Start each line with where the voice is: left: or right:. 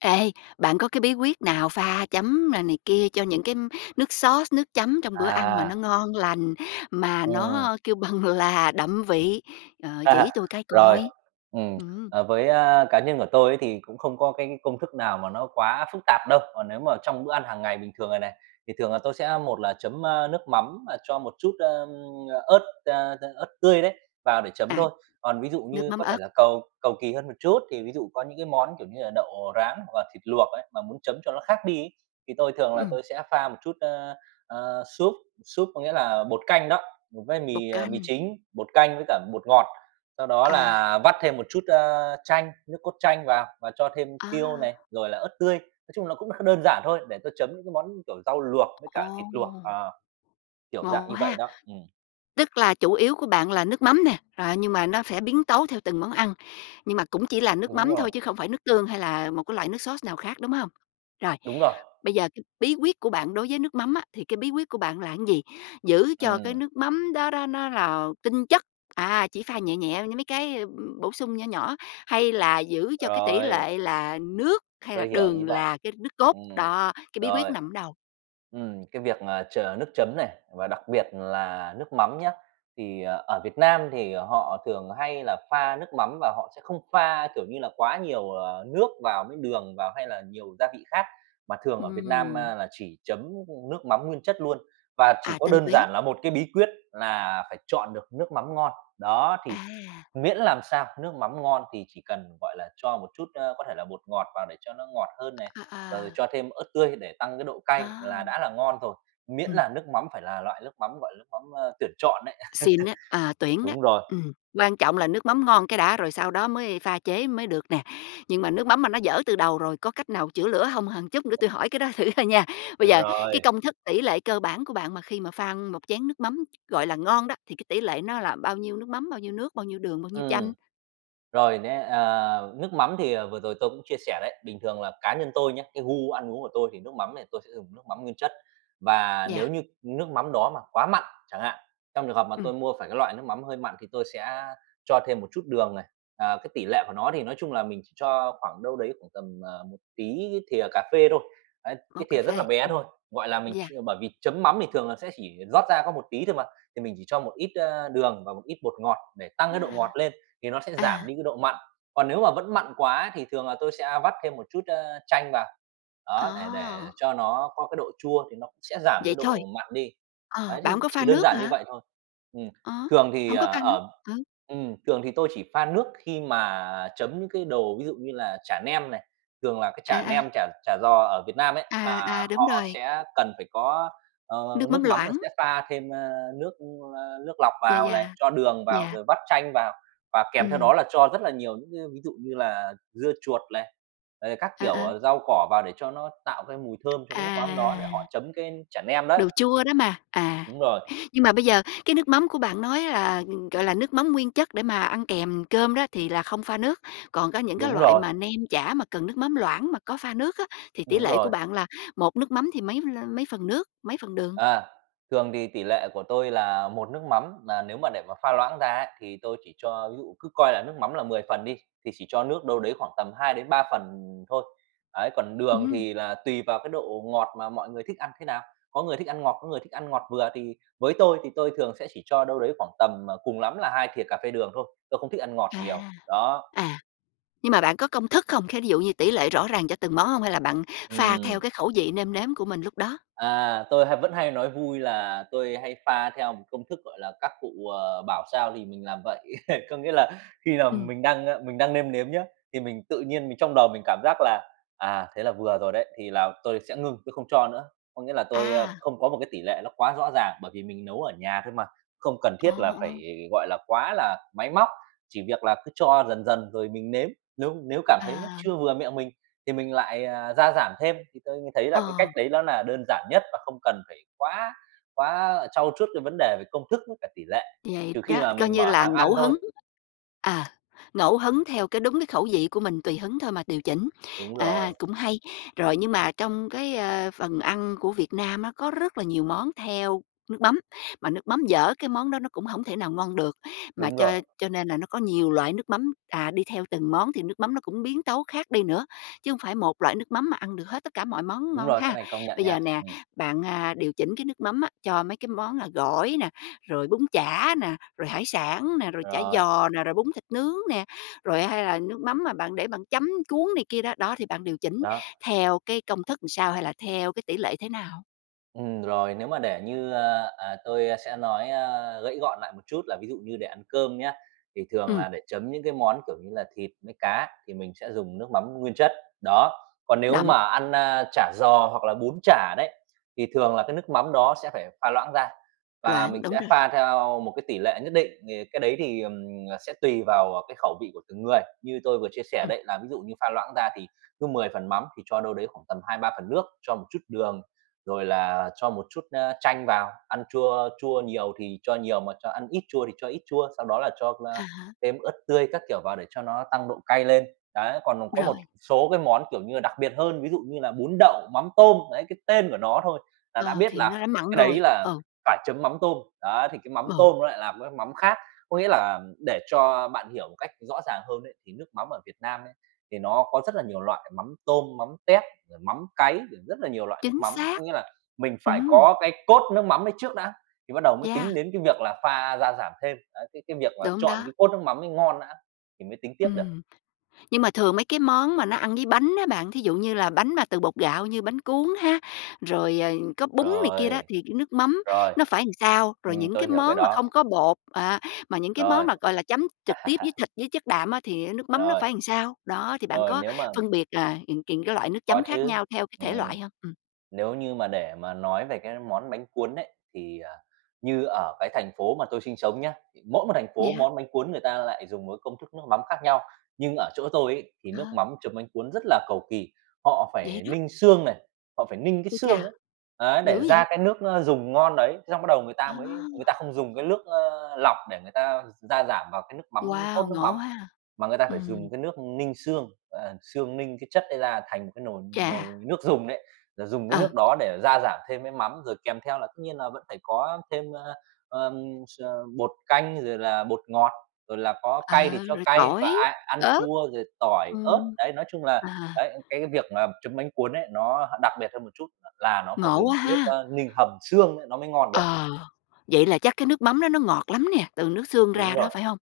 left: Ê, bạn có cái bí quyết nào pha chấm n này kia cho những cái nước sauce, nước chấm trong bữa ăn mà
right: À.
left: nó ngon lành, mà
right: Ừm.
left: nó kêu bằng là đậm vị, ờ, chỉ tui cái
right: Rồi.
left: coi?
right: Ừm.
left: Ừm.
right: Ờ, với, a, cá nhân của tôi ấy, thì cũng không có cái công thức nào mà nó quá phức tạp đâu, còn nếu mà trong bữa ăn hàng ngày bình thường rồi này thì thường là tôi sẽ một là chấm, a, nước mắm, ờ, cho một chút, ơ, ớt, a, a, ớt tươi đấy vào để chấm
left: À.
right: thôi. Còn ví dụ
left: Nước
right: như
left: mắm
right: có thể
left: ớt.
right: là cầu cầu kỳ hơn một chút thì ví dụ có những cái món, kiểu như là, đậu rán hoặc là thịt luộc ấy, mà muốn chấm cho nó khác đi ấy thì tôi thường là
left: Ừm.
right: tôi sẽ pha một chút, ơ, ờ, súp, súp có nghĩa là bột canh đó với
left: Bột
right: mì, à, mì
left: canh.
right: chính, bột canh với cả bột ngọt, sau đó
left: À.
right: là vắt thêm một chút, ơ, chanh nước cốt chanh vào và cho thêm tiêu này,
left: A!
right: rồi là ớt tươi. Nói chung là cũng kh đơn giản thôi để tôi chấm những cái món như, kiểu, rau luộc với cả thịt luộc,
left: Ồ!
right: ờ, kiểu, dạng
left: Ngộ
right: như vậy,
left: ha?
right: đó. Ừm.
left: Tức là chủ yếu của bạn là nước mắm nè, rồi á nhưng mà nó sẽ biến tấu theo từng món ăn, nhưng mà cũng chỉ là nước
right: Đúng
left: mắm thôi
right: rồi.
left: chứ không phải nước tương hay là một cái loại nước sauce, nào khác, đúng hông? Rồi.
right: Đúng rồi!
left: Bây giờ bí quyết của bạn đối với nước mắm á thì cái bí quyết của bạn là cái gì? Giữ cho cái
right: Ừm.
left: nước mắm đó đó nó là tinh chất, à, chỉ pha nhẹ nhẹ với mấy cái, ưm, bổ sung nhỏ nhỏ, hay là giữ cho cái tỷ
right: Rồi.
left: lệ là nước hay là
right: Tôi hiểu ý
left: đường
right: bạn.
left: là cái nước cốt,
right: Ừm.
left: đó, cái bí quyết
right: Rồi.
left: nằm ở đâu?
right: Ừm, cái việc, à, chờ nước chấm này và đặc biệt là nước mắm nhá thì ở Việt Nam thì họ thường hay là pha nước mắm và họ sẽ không pha, kiểu như là, quá nhiều, ờ, nước vào với đường vào, hay là nhiều gia vị khác, mà thường ở Việt Nam,
left: Ừm.
right: a, là chỉ chấm, ưm, nước mắm nguyên chất luôn và chỉ
left: À.
right: có
left: Tinh
right: đơn
left: túy.
right: giản là một cái bí quyết là phải chọn được nước mắm ngon, đó. Thì
left: À!
right: miễn làm sao nước mắm ngon thì chỉ cần, gọi là, cho một chút, ơ, có thể là bột ngọt vào để cho nó ngọt hơn này,
left: À,
right: rồi rồi
left: à.
right: cho thêm ớt tươi để tăng cái độ cay là
left: À!
right: đã là ngon rồi. Miễn
left: Ừm.
right: là nước mắm phải là loại nước mắm, gọi là, nước mắm, a, tuyển chọn đấy.
left: Xịn á. À, tuyển đó.
right: Đúng rồi.
left: Ừm. Quan trọng là nước mắm ngon cái đã rồi sau đó mới pha chế mới được nè. Nhưng mà nước mắm mà nó dở từ đầu rồi có cách nào chữa lửa hông, hờn chút nữa tui hỏi cái đó thử thôi nha, bây giờ cái
right: Rồi.
left: công thức tỷ lệ cơ bản của bạn mà khi mà pha một chén nước mắm, gọi là, ngon đó thì cái tỷ lệ nó là bao nhiêu nước mắm, bao nhiêu nước, bao nhiêu đường, bao nhiêu chanh?
right: Ừm. Rồi nhé, ờ, nước mắm thì, ờ, vừa rồi tôi cũng chia sẻ đấy, bình thường là cá nhân tôi nhé, cái gu ăn uống của tôi thì nước mắm này tôi sẽ dùng nước mắm nguyên chất. Và
left: Yeah.
right: nếu như nước mắm đó mà quá mặn chẳng hạn, trong trường hợp mà
left: Ừm!
right: tôi mua phải cái loại nước mắm hơi mặn thì tôi sẽ cho thêm một chút đường này, ờ, cái tỷ lệ của nó thì nói chung là mình chỉ cho khoảng đâu đấy khoảng tầm, ờ, một tí cái thìa cà phê thôi, đấy,
left: Ô,
right: cái
left: cà
right: thìa rất là
left: phê.
right: bé
left: Ừm.
right: thôi, gọi là, mình ch
left: Yeah.
right: bởi vì chấm mắm thì thường là sẽ chỉ rót ra có một tí thôi mà, thì mình chỉ cho một ít, ơ, đường và một ít bột ngọt để tăng cái độ ngọt
left: À.
right: lên thì nó sẽ giảm
left: À.
right: đi cái độ mặn. Còn nếu mà vẫn mặn quá thì thường là tôi sẽ vắt thêm một chút, ơ, chanh vào, đó, để để
left: À!
right: cho nó có cái độ chua thì nó cũng sẽ giảm
left: Vậy
right: cái
left: thôi?
right: độ mặn đi,
left: Ờ.
right: ấy,
left: Bạn
right: thì
left: hông có pha
right: chỉ đơn
left: nước
right: giản như
left: hả?
right: vậy thôi. Ừm.
left: Ơ?
right: Thường thì,
left: Hổng có
right: ờ,
left: pha nước.
right: ờm
left: Ừ.
right: ừm, thường thì tôi chỉ pha nước khi mà chấm những cái đồ ví dụ như là chả nem này. Thường là cái
left: À,
right: chả
left: à.
right: nem, chả chả giò ở Việt Nam ấy,
left: À,
right: là
left: à. Đúng
right: họ
left: rồi.
right: sẽ cần phải có, ờ,
left: Nước mắm
right: nước mắm là
left: loãng.
right: sẽ pha thêm, a, nước, ơ, nước lọc
left: Yeah,
right: vào
left: yeah.
right: này, cho đường vào,
left: Yeah.
right: rồi vắt chanh vào và kèm theo
left: Ừm.
right: đó là cho rất là nhiều những cái ví dụ như là dưa chuột này, rồi thì các
left: Ờ,
right: kiểu
left: ờ.
right: rau cỏ vào để cho nó tạo cái mùi thơm cho cái nước mắm đó để họ
left: À.
right: chấm cái chả nem đấy.
left: Đồ chua đó mà. À.
right: Đúng rồi.
left: Nhưng mà bây giờ cái nước mắm của bạn nói là, gọi là, nước mắm nguyên chất để mà ăn kèm cơm đó thì là không pha nước, còn có những cái
right: Đúng
left: loại
right: rồi!
left: mà nem chả mà cần nước mắm loãng mà có pha nước á thì tỷ
right: Đúng
left: lệ của
right: rồi.
left: bạn là một nước mắm thì mấy lơ mấy phần nước, mấy phần đường?
right: À, thường thì tỷ lệ của tôi là một nước mắm, mà nếu mà để mà pha loãng ra á thì tôi chỉ cho ví dụ cứ coi là nước mắm là 10 phần đi thì chỉ cho nước đâu đấy khoảng tầm 2-3 phần thôi, ấy. Còn đường
left: Ừm.
right: thì là tùy vào cái độ ngọt mà mọi người thích ăn thế nào, có người thích ăn ngọt, có người thích ăn ngọt vừa. Thì với tôi thì tôi thường sẽ chỉ cho đâu đấy khoảng tầm, ờ, cùng lắm là 2 thìa cà phê đường thôi, tôi không thích ăn ngọt nhiều.
left: À.
right: Đó.
left: À. Nhưng mà bạn có công thức không? Khế thí dụ như tỷ lệ rõ ràng cho từng món hông? Hay là bạn pha theo
right: Ừm.
left: cái khẩu vị nêm nếm của mình lúc đó?
right: À, tôi hay vẫn hay nói vui là tôi hay pha theo một công thức, gọi là, các cụ, ờ, bảo sao thì mình làm vậy. Có nghĩa là khi nào
left: Ừm.
right: mình đang mình đang nêm nếm nhé, thì mình tự nhiên mình trong đầu mình cảm giác là "À, thế là vừa rồi đấy" thì là tôi sẽ ngưng, tôi không cho nữa. Có nghĩa là tôi, ơ,
left: A!
right: không có một cái tỷ lệ nó quá rõ ràng, bởi vì mình nấu ở nhà thôi mà, không cần
left: Ồ,
right: thiết là phải,
left: ồ.
right: gọi là, quá là máy móc, chỉ việc là cứ cho dần dần rồi mình nếm, nếu nếu cảm thấy nó
left: À.
right: chưa vừa miệng mình thì mình lại, à, gia giảm thêm. Thì tôi thấy là cái cách
left: Ờ!
right: đấy ló là đơn giản nhất và không cần phải quá quá, à, trau chuốt cái vấn đề về công thức với cả tỷ lệ,
left: Vậy
right: trừ khi
left: đó,
right: mà
left: coi
right: mình
left: như
right: mở
left: là
right: hàng ăn
left: ngẫu
right: thôi.
left: hứng ờ, ngẫu hứng theo cái đúng cái khẩu vị của mình tùy hứng thôi mà điều chỉnh.
right: Đúng
left: Ờ,
right: rồi.
left: cũng hay! Rồi nhưng mà trong cái, ơ, phần ăn của Việt Nam á có rất là nhiều món theo nước mắm mà nước mắm dở cái món đó nó cũng hổng thể nào ngon được, mà
right: Đúng
left: cho
right: rồi!
left: cho nên là nó có nhiều loại nước mắm, à, đi theo từng món thì nước mắm nó cũng biến tấu khác đi nữa, chứ hông phải một loại nước mắm mà ăn được hết tất cả mọi món
right: Đúng
left: ngon
right: rồi, cái
left: ha?
right: này công nhận
left: Bây giờ
right: nha.
left: nè,
right: Ừm.
left: bạn, a, điều chỉnh cái nước mắm á cho mấy cái món, a, gỏi nè, rồi bún chả nè, rồi hải sản nè, rồi chả
right: Rồi.
left: giò nè, rồi bún thịt nướng nè, rồi hay là nước mắm mà bạn để bạn chấm, cuốn này kia đó, đó, thì bạn điều chỉnh
right: Đó.
left: theo cái công thức làm sao hay là theo cái tỷ lệ thế nào?
right: Ừm, rồi. Nếu mà để như, ơ, ờ, tôi sẽ nói, ơ, gãy gọn lại một chút là ví dụ như để ăn cơm nhé, thì thường
left: Ừm.
right: là để chấm những cái món, kiểu như là, thịt với cá thì mình sẽ dùng nước mắm nguyên chất, đó. Còn nếu
left: Đậm.
right: mà ăn, a, chả giò hoặc là bún chả đấy, thì thường là cái nước mắm đó sẽ pha loãng ra và
left: Loãng.
right: mình
left: Đúng
right: sẽ
left: rồi.
right: pha theo một cái tỷ lệ nhất định, thì cái đấy thì, ừm, ờ, sẽ tùy vào, à, cái khẩu vị của từng người, như tôi vừa chia sẻ
left: Ừm.
right: đấy là ví dụ như pha loãng ra thì cứ 10 phần mắm thì cho đâu đấy khoảng tầm 2, 3 phần nước, cho một chút đường, rồi là cho một chút, ơ, chanh vào, ăn chua chua nhiều thì cho nhiều mà cho ăn ít chua thì cho ít chua, sau đó là cho,
left: À
right: ơ,
left: há.
right: thêm ớt tươi các kiểu vào để cho nó tăng độ cay lên. Đấy, còn, ờ, có một
left: Rồi.
right: số cái món kiểu như là đặc biệt hơn, ví dụ như là bún đậu mắm tôm, đấy, cái tên của nó thôi là đã
left: Ờ,
right: biết
left: thì
right: là
left: nó đã mặn
right: cái đấy
left: rồi.
right: là
left: Ừ.
right: phải chấm mắm tôm, đấy, thì cái mắm
left: Ừ.
right: tôm nó lại là một cái mắm khác. Có nghĩa là để cho bạn hiểu một cách rõ ràng hơn ấy, thì nước mắm ở Việt Nam ấy, thì nó có rất là nhiều loại: mắm tôm, mắm tép, rồi mắm cáy, rồi rất là nhiều loại nước
left: Chính
right: mắm,
left: xác!
right: có nghĩa là mình phải
left: Ừm!
right: có cái cốt nước mắm ấy trước đã thì bắt đầu mới
left: Yeah.
right: tính đến cái việc là pha gia giảm thêm. Ấy, cái cái việc mà
left: Đúng
right: chọn
left: đó.
right: cái cốt nước mắm ấy ngon nã thì mới tính tiếp được.
left: Ừm. Nhưng mà thường mấy cái món mà nó ăn với bánh á bạn, thí dụ như là bánh mà từ bột gạo như bánh cuốn ha, rồi, ờ, có bún này kia đó
right: Rồi.
left: thì nước mắm
right: Rồi.
left: nó phải làm sao? Rồi
right: Ừm,
left: những
right: tôi
left: cái
right: hiểu cái
left: món mà
right: đó.
left: không có bột, à, mà những cái món
right: Rồi.
left: mà, gọi là, chấm trực tiếp với thịt, với chất đạm á thì á nước mắm nó
right: Rồi.
left: phải làm sao? Đó, thì bạn
right: Rồi,
left: có
right: nếu mà
left: phân biệt, à, kình kình cái loại nước
right: Có
left: chấm khác
right: chứ.
left: nhau theo cái thể
right: Ừm.
left: loại hông? Ừm.
right: Nếu như mà để mà nói về cái món bánh cuốn ấy, thì, ờ, như ở cái thành phố mà tôi sinh sống nhé, mỗi một thành phố
left: Yeah.
right: món bánh cuốn người ta lại dùng một cái công thức nước mắm khác nhau, nhưng ở chỗ tôi ấy thì nước
left: À.
right: mắm chấm bánh cuốn rất là cầu kỳ. Họ
left: Vậy
right: phải
left: đó!
right: ninh xương này, họ phải ninh
left: Ui
right: xương
left: cha!
right: ấy, ấy,
left: Dữ
right: để
left: vậy?
right: ra cái nước, ơ, dùng ngon đấy, thế xong bắt đầu người ta mới người ta
left: À!
right: không dùng cái nước, ơ, lọc để người ta gia giảm vào cái nước mắm
left: Wow!
right: cốt nước
left: Ngộ
right: mắm
left: ha?
right: mà người ta phải
left: Ừm.
right: dùng cái nước ninh xương, ờ, xương ninh cái chất ấy ra thành cái nồi nồi
left: Chà!
right: nước dùng đấy, rồi dùng
left: Ừ.
right: nước đó để gia giảm thêm với mắm rồi kèm theo là tất nhiên là vẫn phải có thêm, ờ, s bột canh, rồi là bột ngọt, rồi là có cay thì
left: Ờ.
right: cho
left: Rồi
right: cay và
left: tỏi,
right: ai ăn
left: ớt.
right: chua, rồi tỏi, ớt.
left: Ừm.
right: Đấy, nói chung là
left: À.
right: đấy, cái việc mà chấm bánh cuốn ấy nó đặc biệt hơn một chút là nó phải
left: Ngộ
right: dùng
left: quá
right: cái nước,
left: ha?
right: ơ, ninh hầm xương ấy nó mới ngon được.
left: Ờ. Vậy là chắc cái nước mắm nó nó ngọt lắm nè, từ nước xương
right: Đúng
left: ra đó,
right: rồi.
left: phải hông?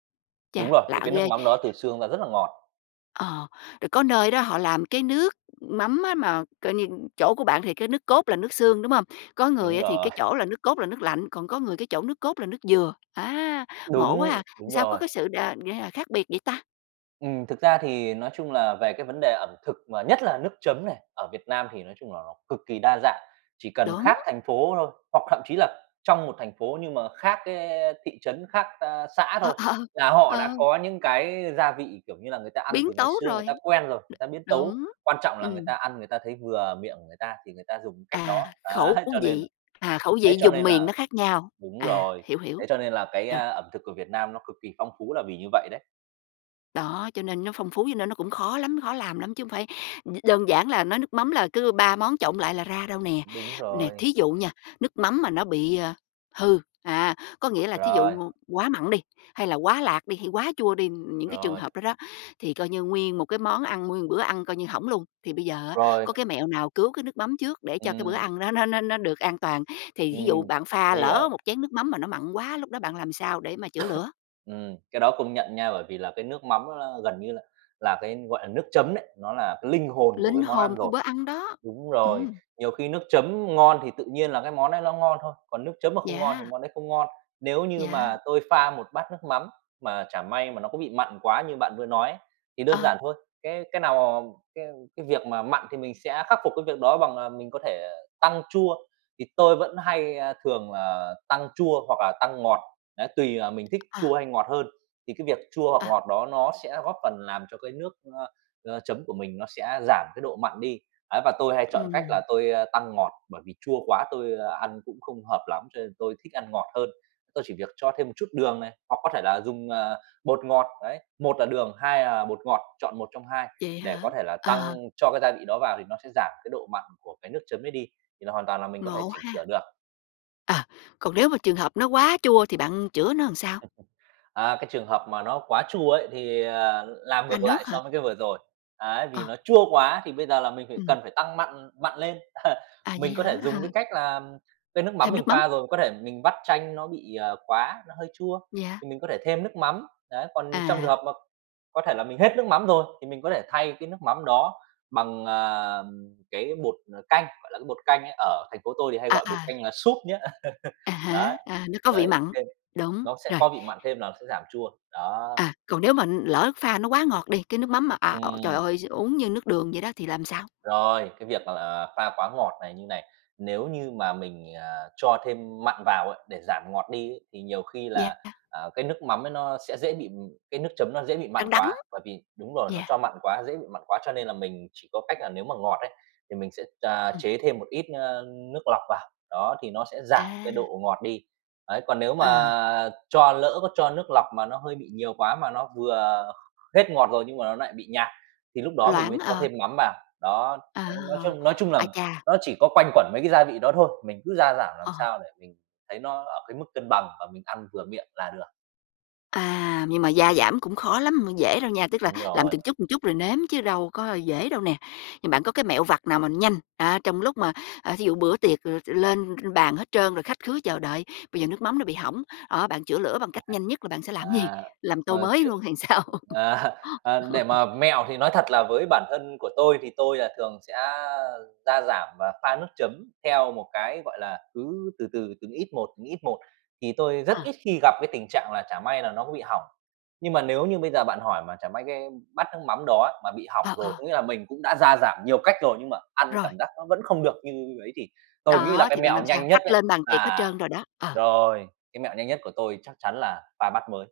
right: Đúng
left: Chà!
right: rồi.
left: Lạ
right: Vì cái nước
left: ghê!
right: mắm đó từ xương ra rất là ngọt.
left: Ờ. Rồi có nơi đó họ làm cái nước mắm á mà, coi như chỗ của bạn thì cái nước cốt là nước xương, đúng hông? Có người
right: Đúng
left: á thì
right: rồi.
left: cái chỗ là nước cốt là nước lạnh, còn có người cái chỗ nước cốt là nước dừa. Á! Ngộ quá à!
right: Đúng!
left: Làm
right: Đúng
left: sao có
right: rồi.
left: cái sự, đền như là, khác biệt vậy ta?
right: Ừm, thực ra thì nói chung là về cái vấn đề ẩm thực, mà nhất là nước chấm này, ở Việt Nam thì nói chung là nó cực kỳ đa dạng. Chỉ cần
left: Đúng!
right: khác thành phố thôi hoặc thậm chí là trong một thành phố nhưng mà khác cái, ơ, thị trấn, khác, a, xã
left: Ờ
right: thôi,
left: ờ.
right: là họ
left: Ờ.
right: đã có những cái gia vị, kiểu như là, người ta ăn
left: Biến
right: từ ngày
left: tấu
right: xưa người
left: rồi!
right: ta quen rồi, người ta biến tấu,
left: đúng.
right: quan trọng là người
left: Ừm.
right: ta ăn người ta thấy vừa miệng của người ta thì người ta dùng cái cách đó.
left: À. Khẩu
right: Ấy, cho nên là
left: vị. À, khẩu
right: ấy,
left: vị
right: cho
left: vùng
right: nên
left: miền nó
right: là
left: khác nhau.
right: đúng
left: À.
right: rồi,
left: Hiểu, hiểu.
right: ấy, cho nên là cái,
left: Rồi.
right: a, ẩm thực của Việt Nam nó cực kỳ phong phú là vì như vậy đấy.
left: Đó, cho nên nó phong phú, cho nên nó cũng khó lắm khó làm lắm chứ hông phải đơn giản là nói nước mắm là cứ ba món trộn lại là ra đâu nè.
right: Đúng
left: Nè,
right: rồi.
left: thí dụ nha, nước mắm mà nó bị, à, hư, à, có nghĩa là thí dụ
right: Rồi.
left: ngôn quá mặn đi, hay là quá lạt đi, hay quá chua đi, những cái trường
right: Rồi.
left: hợp đó đó thì coi như nguyên một cái món ăn, nguyên một bữa ăn coi như hỏng luôn, thì bây giờ á
right: Rồi!
left: có cái mẹo nào cứu cái nước mắm trước để cho cái bữa
right: Ừm.
left: ăn nó nó nó nó được an toàn? Thì thí dụ
right: Ừm.
left: bạn pha
right: Tôi
left: lỡ
right: hiểu.
left: một chén nước mắm mà nó mặn quá, lúc đó bạn làm sao để mà chữa lửa?
right: Ừm. Cái đó công nhận nha, bởi vì là cái nước mắm nó gần như là là cái, gọi là, nước chấm đấy, nó là cái linh hồn của
left: Linh
right: cái món
left: hồn
right: ăn
left: của
right: rồi.
left: bữa ăn đó!
right: Đúng rồi.
left: Ừm.
right: Nhiều khi nước chấm ngon thì tự nhiên là cái món đấy nó cũng ngon thôi, còn nước chấm mà không ngon thì
left: Yeah!
right: món đấy không ngon. Nếu như
left: Yeah.
right: mà tôi pha một bát nước mắm mà chẳng may mà nó có bị mặn quá như bạn vừa nói ấy, thì đơn giản
left: Ờ!
right: thôi, cái cái nào mà cái cái việc mà mặn thì mình sẽ khắc phục cái việc đó bằng, à, mình có thể tăng chua, thì tôi vẫn hay, ơ, thường là tăng chua hoặc tăng ngọt. Ấy, tùy, ờ, mình thích
left: Ờ.
right: chua hay ngọt hơn, thì cái việc chua hoặc
left: Ờ.
right: ngọt đó nó sẽ góp phần làm cho cái nước, ơ, ờ, chấm của mình nó sẽ giảm cái độ mặn đi, ấy, và tôi hay chọn cách là
left: Ừm.
right: tôi, a, tăng ngọt, bởi vì chua quá tôi, ơ, ăn cũng không hợp lắm, cho nên tôi thích ăn ngọt hơn. Tôi chỉ việc cho thêm một chút đường này, hoặc có thể là dùng, à, bột ngọt, ấy. Một là đường, hai à bột ngọt, chọn một trong hai
left: Vậy
right: để
left: hả?
right: có thể là
left: Ờ.
right: tăng cho cái gia vị đó vào thì nó sẽ giảm cái độ mặn của cái nước chấm ấy đi, thì là hoàn toàn là mình có thể
left: Ngộ
right: chỉnh sửa
left: ha?
right: được.
left: Ờ. Còn nếu mà trường hợp nó quá chua thì bạn chữa nó làm sao?
right: Ờ, cái trường hợp mà nó quá chua ấy thì, ờ, làm
left: La
right: ngược lại
left: nước hờ?
right: so với cái vừa rồi. Ấy, vì
left: Ờ.
right: nó chua quá thì bây giờ là mình phải
left: Ừm.
right: cần phải tăng mặn mặn lên.
left: À,
right: Mình
left: vậy
right: có thể
left: hả?
right: dùng cái cách là cái nước mắm
left: Thêm
right: mình
left: nước mắm.
right: pha rồi, có thể mình vắt chanh nó bị, à, qúa, nó hơi chua,
left: Yeah.
right: thì mình có thể thêm nước mắm, đấy, còn trong trường
left: À.
right: hợp mà có thể là mình hết nước mắm rồi, thì mình có thể thay cái nước mắm đó bằng, à, cái bột, ờ, canh, gọi là cái bột canh ấy, ở thành phố tôi thì hay
left: À,
right: gọi bột
left: à.
right: canh là súp nhé.
left: À
right: Đấy.
left: há. À, nó có vị
right: Đấy,
left: mặn.
right: thêm,
left: Đúng.
right: nó sẽ
left: Rồi.
right: có vị mặn thêm là nó sẽ giảm chua, đó.
left: Ờ. Còn nếu mà, ừm, lỡ pha nó quá ngọt đi, cái nước mắm mà à, ồ, trời
right: Ừm.
left: ơi, s uống như nước đường vậy đó thì làm sao?
right: Rồi, cái việc mà, à, pha quá ngọt này như này, nếu như mà mình, à, cho thêm mặn vào á để giảm ngọt đi ấy, thì nhiều khi là,
left: Yeah.
right: à, cái nước mắm ấy nó sẽ dễ bị cái nước chấm dễ bị
left: Đăng
right: mặn
left: đắng.
right: quá, bởi vì đúng rồi, nó
left: Yeah.
right: cho mặn quá, nó dễ bị mặn quá. Cho nên là mình chỉ có cách là nếu mà ngọt ấy thì mình sẽ, ờ,
left: Ừm.
right: chế thêm một ít, ơ, nước lọc vào, đó, thì nó sẽ giảm cái
left: À.
right: độ ngọt đi. Ấy, còn nếu
left: Ờ.
right: mà cho lỡ có cho nước lọc mà nó hơi bị nhiều quá, mà nó vừa hết ngọt rồi nhưng mà nó nại bị nhạt, thì lúc đó mình
left: Loãng.
right: mới cho
left: Ờ.
right: thêm mắm vào. Đó.
left: À!
right: Ấy, nói chung nói chung là
left: Ai cha!
right: nó chỉ có quanh quẩn mấy cái gia vị đó thôi, mình cứ gia giảm làm
left: Ờ.
right: sao để mình thấy nó ở cái mức cân bằng và mình ăn vừa miệng là được.
left: À. Nhưng mà gia giảm cũng khó lắm, m dễ đâu nha, tức là
right: Đúng
left: làm
right: rồi.
left: từng chút, từng chút rồi nếm chứ đâu có dễ đâu nè. Thì bạn có cái mẹo vặt nào mà nhanh, à, trong lúc mà, à, thí dụ bữa tiệc l lên bàn hết trơn rồi, khách khứa chờ đợi, bây giờ nước mắm nó bị hỏng, đó, bạn chữa lửa bằng cách nhanh nhất là bạn sẽ làm cái gì?
right: À.
left: Làm tô
right: Ờ,
left: mới
right: trước
left: luôn hay làm sao?
right: à. Ờ, để mà mẹo thì nói thật là với bản thân của tôi thì tôi, à, thường sẽ gia giảm và pha nước chấm theo một cái, gọi là, cứ từ từ, từng ít một, từng ít một, thì tôi rất
left: Ờ.
right: ít khi gặp cái tình trạng là chả may là nó có bị hỏng. Nhưng mà nếu như bây giờ bạn hỏi mà chả may cái bát nước mắm đó mà bị hỏng
left: Ờ,
right: rồi, có
left: ờ.
right: nghĩa là mình cũng đã gia giảm nhiều cách rồi nhưng mà ăn
left: Rồi!
right: cảm giác nó vẫn không được như ấy thì tôi nghĩ là
left: Đó.
right: cái
left: Thì bạn
right: mẹo
left: làm sao?
right: nhanh nhất
left: Khách
right: ấy,
left: lên bàn tiệc hết
right: là
left: trơn rồi đó. Ờ.
right: rồi, cái mẹo nhanh nhất của tôi chắc chắn là pha bát mới.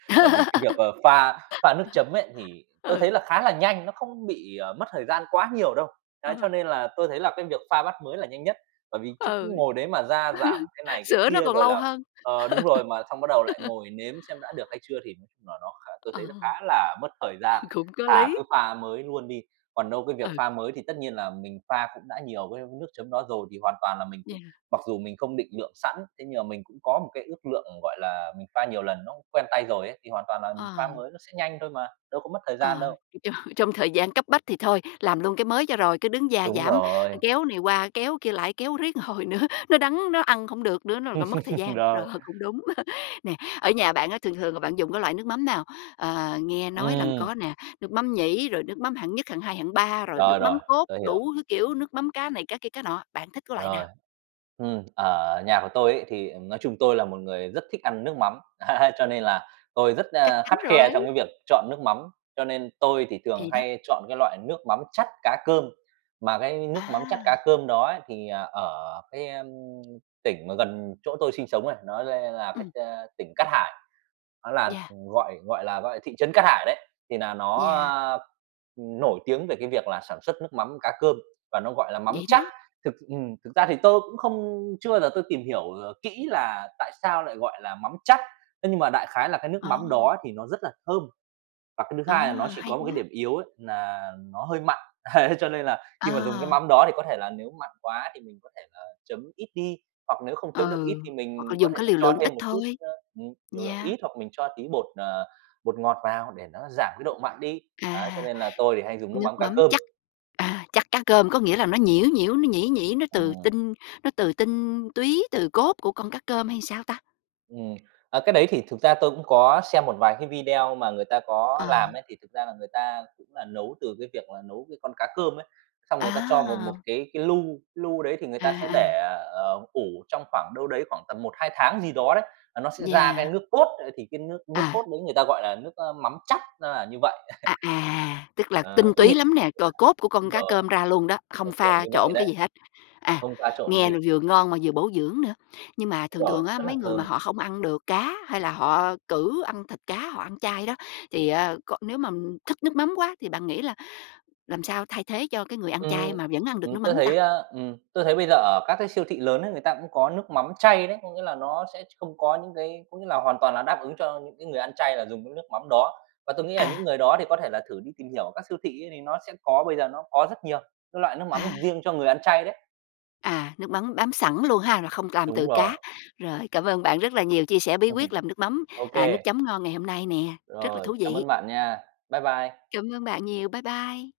right: Bởi vì cái việc, ờ, pha pha nước chấm ấy thì tôi
left: Ừ.
right: thấy là khá là nhanh, nó không bị, ờ, mất thời gian quá nhiều đâu. Đấy, cho
left: Ừ.
right: nên là tôi thấy là cái việc pha bát mới là nhanh nhất, bởi vì chứ cứ
left: Ừ.
right: ngồi đấy mà gia giảm cái này cái
left: Sửa nó
right: kia,
left: còn
right: rồi
left: lâu
right: là
left: hơn.
right: ờ, đúng rồi, mà xong bắt đầu lại ngồi nếm xem đã được hay chưa thì nà nó khá tôi thấy
left: Ừ.
right: nó khá là mất thời gian,
left: Cũng có
right: thà
left: lý.
right: cứ pha mới luôn đi. Còn đâu cái việc
left: Ừ.
right: pha mới thì tất nhiên là mình pha cũng đã nhiều với nước chấm đó rồi thì hoàn toàn là mình cũng
left: Yeah.
right: mặc dù mình không định lượng sẵn, thế nhưng mà mình cũng có một cái ước lượng, gọi là, mình pha nhiều lần nó cũng quen tay rồi ấy, thì hoàn toàn là mình
left: À.
right: pha mới nó sẽ nhanh thôi mà, đâu có mất thời gian
left: À.
right: đâu.
left: Trong trong thời gian cấp bách thì thôi, làm luôn cái mới cho rồi, cái đứng gia
right: Đúng
left: giảm,
right: rồi.
left: kéo này qua, kéo kia lại, kéo riết một hồi nữa, nó đắng, nó ăn khổng được nữa, nó r-r mất thời gian. Rồi,
right: Rồi.
left: cũng đúng. Nè, ở nhà bạn á thường thường là bạn dùng cái loại nước mắm nào? Ờ, nghe nói là
right: Ừm.
left: có nè, nước mắm nhĩ rồi nước mắm hạng nhất, hạng hai, hạng ba rồi nước
right: Rồi,
left: mắm
right: rồi.
left: cốt,
right: Tôi hiểu.
left: đủ thứ kiểu, nước mắm cá này, cá kia, cá nọ, bạn thích cái loại
right: Rồi.
left: nào?
right: Ừm, ở nhà của tôi ấy, thì nói chung tôi là một người rất thích ăn nước mắm, ấy, cho nên là tôi rất,
left: Chắc
right: a,
left: chắn
right: khắt khe
left: rồi!
right: trong việc chọn nước mắm. Cho nên tôi thường
left: Thì đó.
right: hay chọn cái loại nước mắm chắt cá cơm, mà cái nước mắm chắt cá
left: À!
right: cơm đó ấy thì ở cái, a, tỉnh mà gần chỗ tôi sinh sống ấy nó là
left: Ừm.
right: cái, a, tỉnh Cát Hải, nó là
left: Yeah.
right: gọi gọi là gọi, thị trấn Cát Hải đấy, thì nà nó,
left: Yeah.
right: a, ừm, nổi tiếng về cái việc là sản xuất nước mắm cá cơm và nó gọi là mắm
left: Vậy
right: chắt.
left: đó!
right: Thực ừm, thực ra thì tôi cũng không chưa bao giờ tôi tìm hiểu, ờ, kỹ là tại sao lại gọi là mắm chắt, thế nhưng mà đại khái là cái nước mắm
left: À!
right: đó thì nó rất là thơm. Và cái thứ hai là nó
left: À!
right: chỉ
left: Hay
right: có một cái
left: quá!
right: điểm yếu ấy nà nó hơi mặn. Ấy, cho nên là khi mà dùng cái
left: À!
right: mắm đó thì có thể là nếu mặn quá thì mình có thể, ờ, chấm ít đi, hoặc nếu không chấm được ít
left: Ừ.
right: thì
left: Hoặc là
right: mình có
left: dùng
right: thể
left: cái liều
right: cho
left: lượng ít
right: thêm một chút,
left: thôi.
right: ơ, ừm, liều lượng ít hoặc mình cho tí bột, ờ, bột ngọt vào để nó giảm cái độ mặn đi. Ấy, cho
left: À.
right: nên là tôi thì hay dùng nước
left: Nước
right: mắm cá
left: mắm
right: cơm.
left: chắt, à, chắt cá cơm. Có nghĩa là nó nhiễu nhiễu, nó nhĩ nhĩ, nó từ
right: Ừm.
left: tinh nó từ tinh túy, từ cốt của con cá cơm hay làm sao ta?
right: Ừm. Ờ, cái đấy thì thực ra tôi cũng có xem một vài cái video mà người ta có làm
left: À.
right: ấy thì thực ra là người ta cũng nà nấu từ cái việc là nấu cái con cá cơm ấy, xong người ta cho vào một
left: À!
right: cái cái lu, cái lu đấy thì người
left: À,
right: ta sẽ
left: à.
right: để, ờ, ủ trong khoảng đâu đấy khoảng tầm 1, 2 tháng gì đó đấy, à, nó sẽ ra cái
left: Yeah.
right: nước cốt, ơ, thì cái nước nước
left: À!
right: cốt đấy người ta gọi là nước, ơ, mắm chắt, nó là như vậy.
left: À à. Tức là
right: Ấy,
left: tinh
right: cứ
left: túy lắm nè. C Cốt của con
right: đúng
left: cá
right: rồi,
left: cơm ra luôn đó, không
right: kiểu kiểu
left: pha
right: như vậy
left: trộn cái gì
right: đấy.
left: hết. À.
right: Không pha trộn cái
left: Nghe
right: gì.
left: vừa ngon mà vừa bổ dưỡng nữa. Nhưng mà
right: Đúng
left: thường
right: ròi.
left: thường á
right: Rất là
left: mấy người mà
right: thơm.
left: họ không ăn được cá hay là họ cự ăn thịt cá, họ ăn chay đó thì á c nếu mà thức nước mắm quá thì bạn nghĩ là làm sao thay thế cho cái người ăn chay
right: Ừm.
left: mà vẫn ăn được
right: Ừm,
left: nước
right: tôi
left: mắm ta?
right: thấy, ơ ừm, tôi thấy bây giờ ở các cái siêu thị lớn ấy, người ta cũng có nước mắm chay đấy. Có nghĩa là nó sẽ không có những cái có nghĩa là hoàn toàn là đáp ứng cho những cái người ăn chay là dùng cái nước mắm đó và tôi nghĩ là những
left: À!
right: người đó thì có thể là thử đi tìm hiểu ở các siêu thị ấy thì nó sẽ có, bây giờ nó có rất nhiều các loại nước
left: À!
right: mắm riêng cho người ăn chay đấy.
left: À. Nước mắm bám sẵn luôn ha, rồi không làm
right: Đúng
left: từ
right: rồi.
left: cá. Rồi. Cảm ơn bạn rất là nhiều, chia sẻ bí quyết làm nước mắm,
right: Ô
left: à, nước
right: kê.
left: chấm ngon ngày hôm nay nè. Rất là
right: Rồi.
left: thú
right: Cảm
left: vị.
right: ơn bạn nha. Bye bye!
left: Cảm ơn bạn nhiều. Bye bye!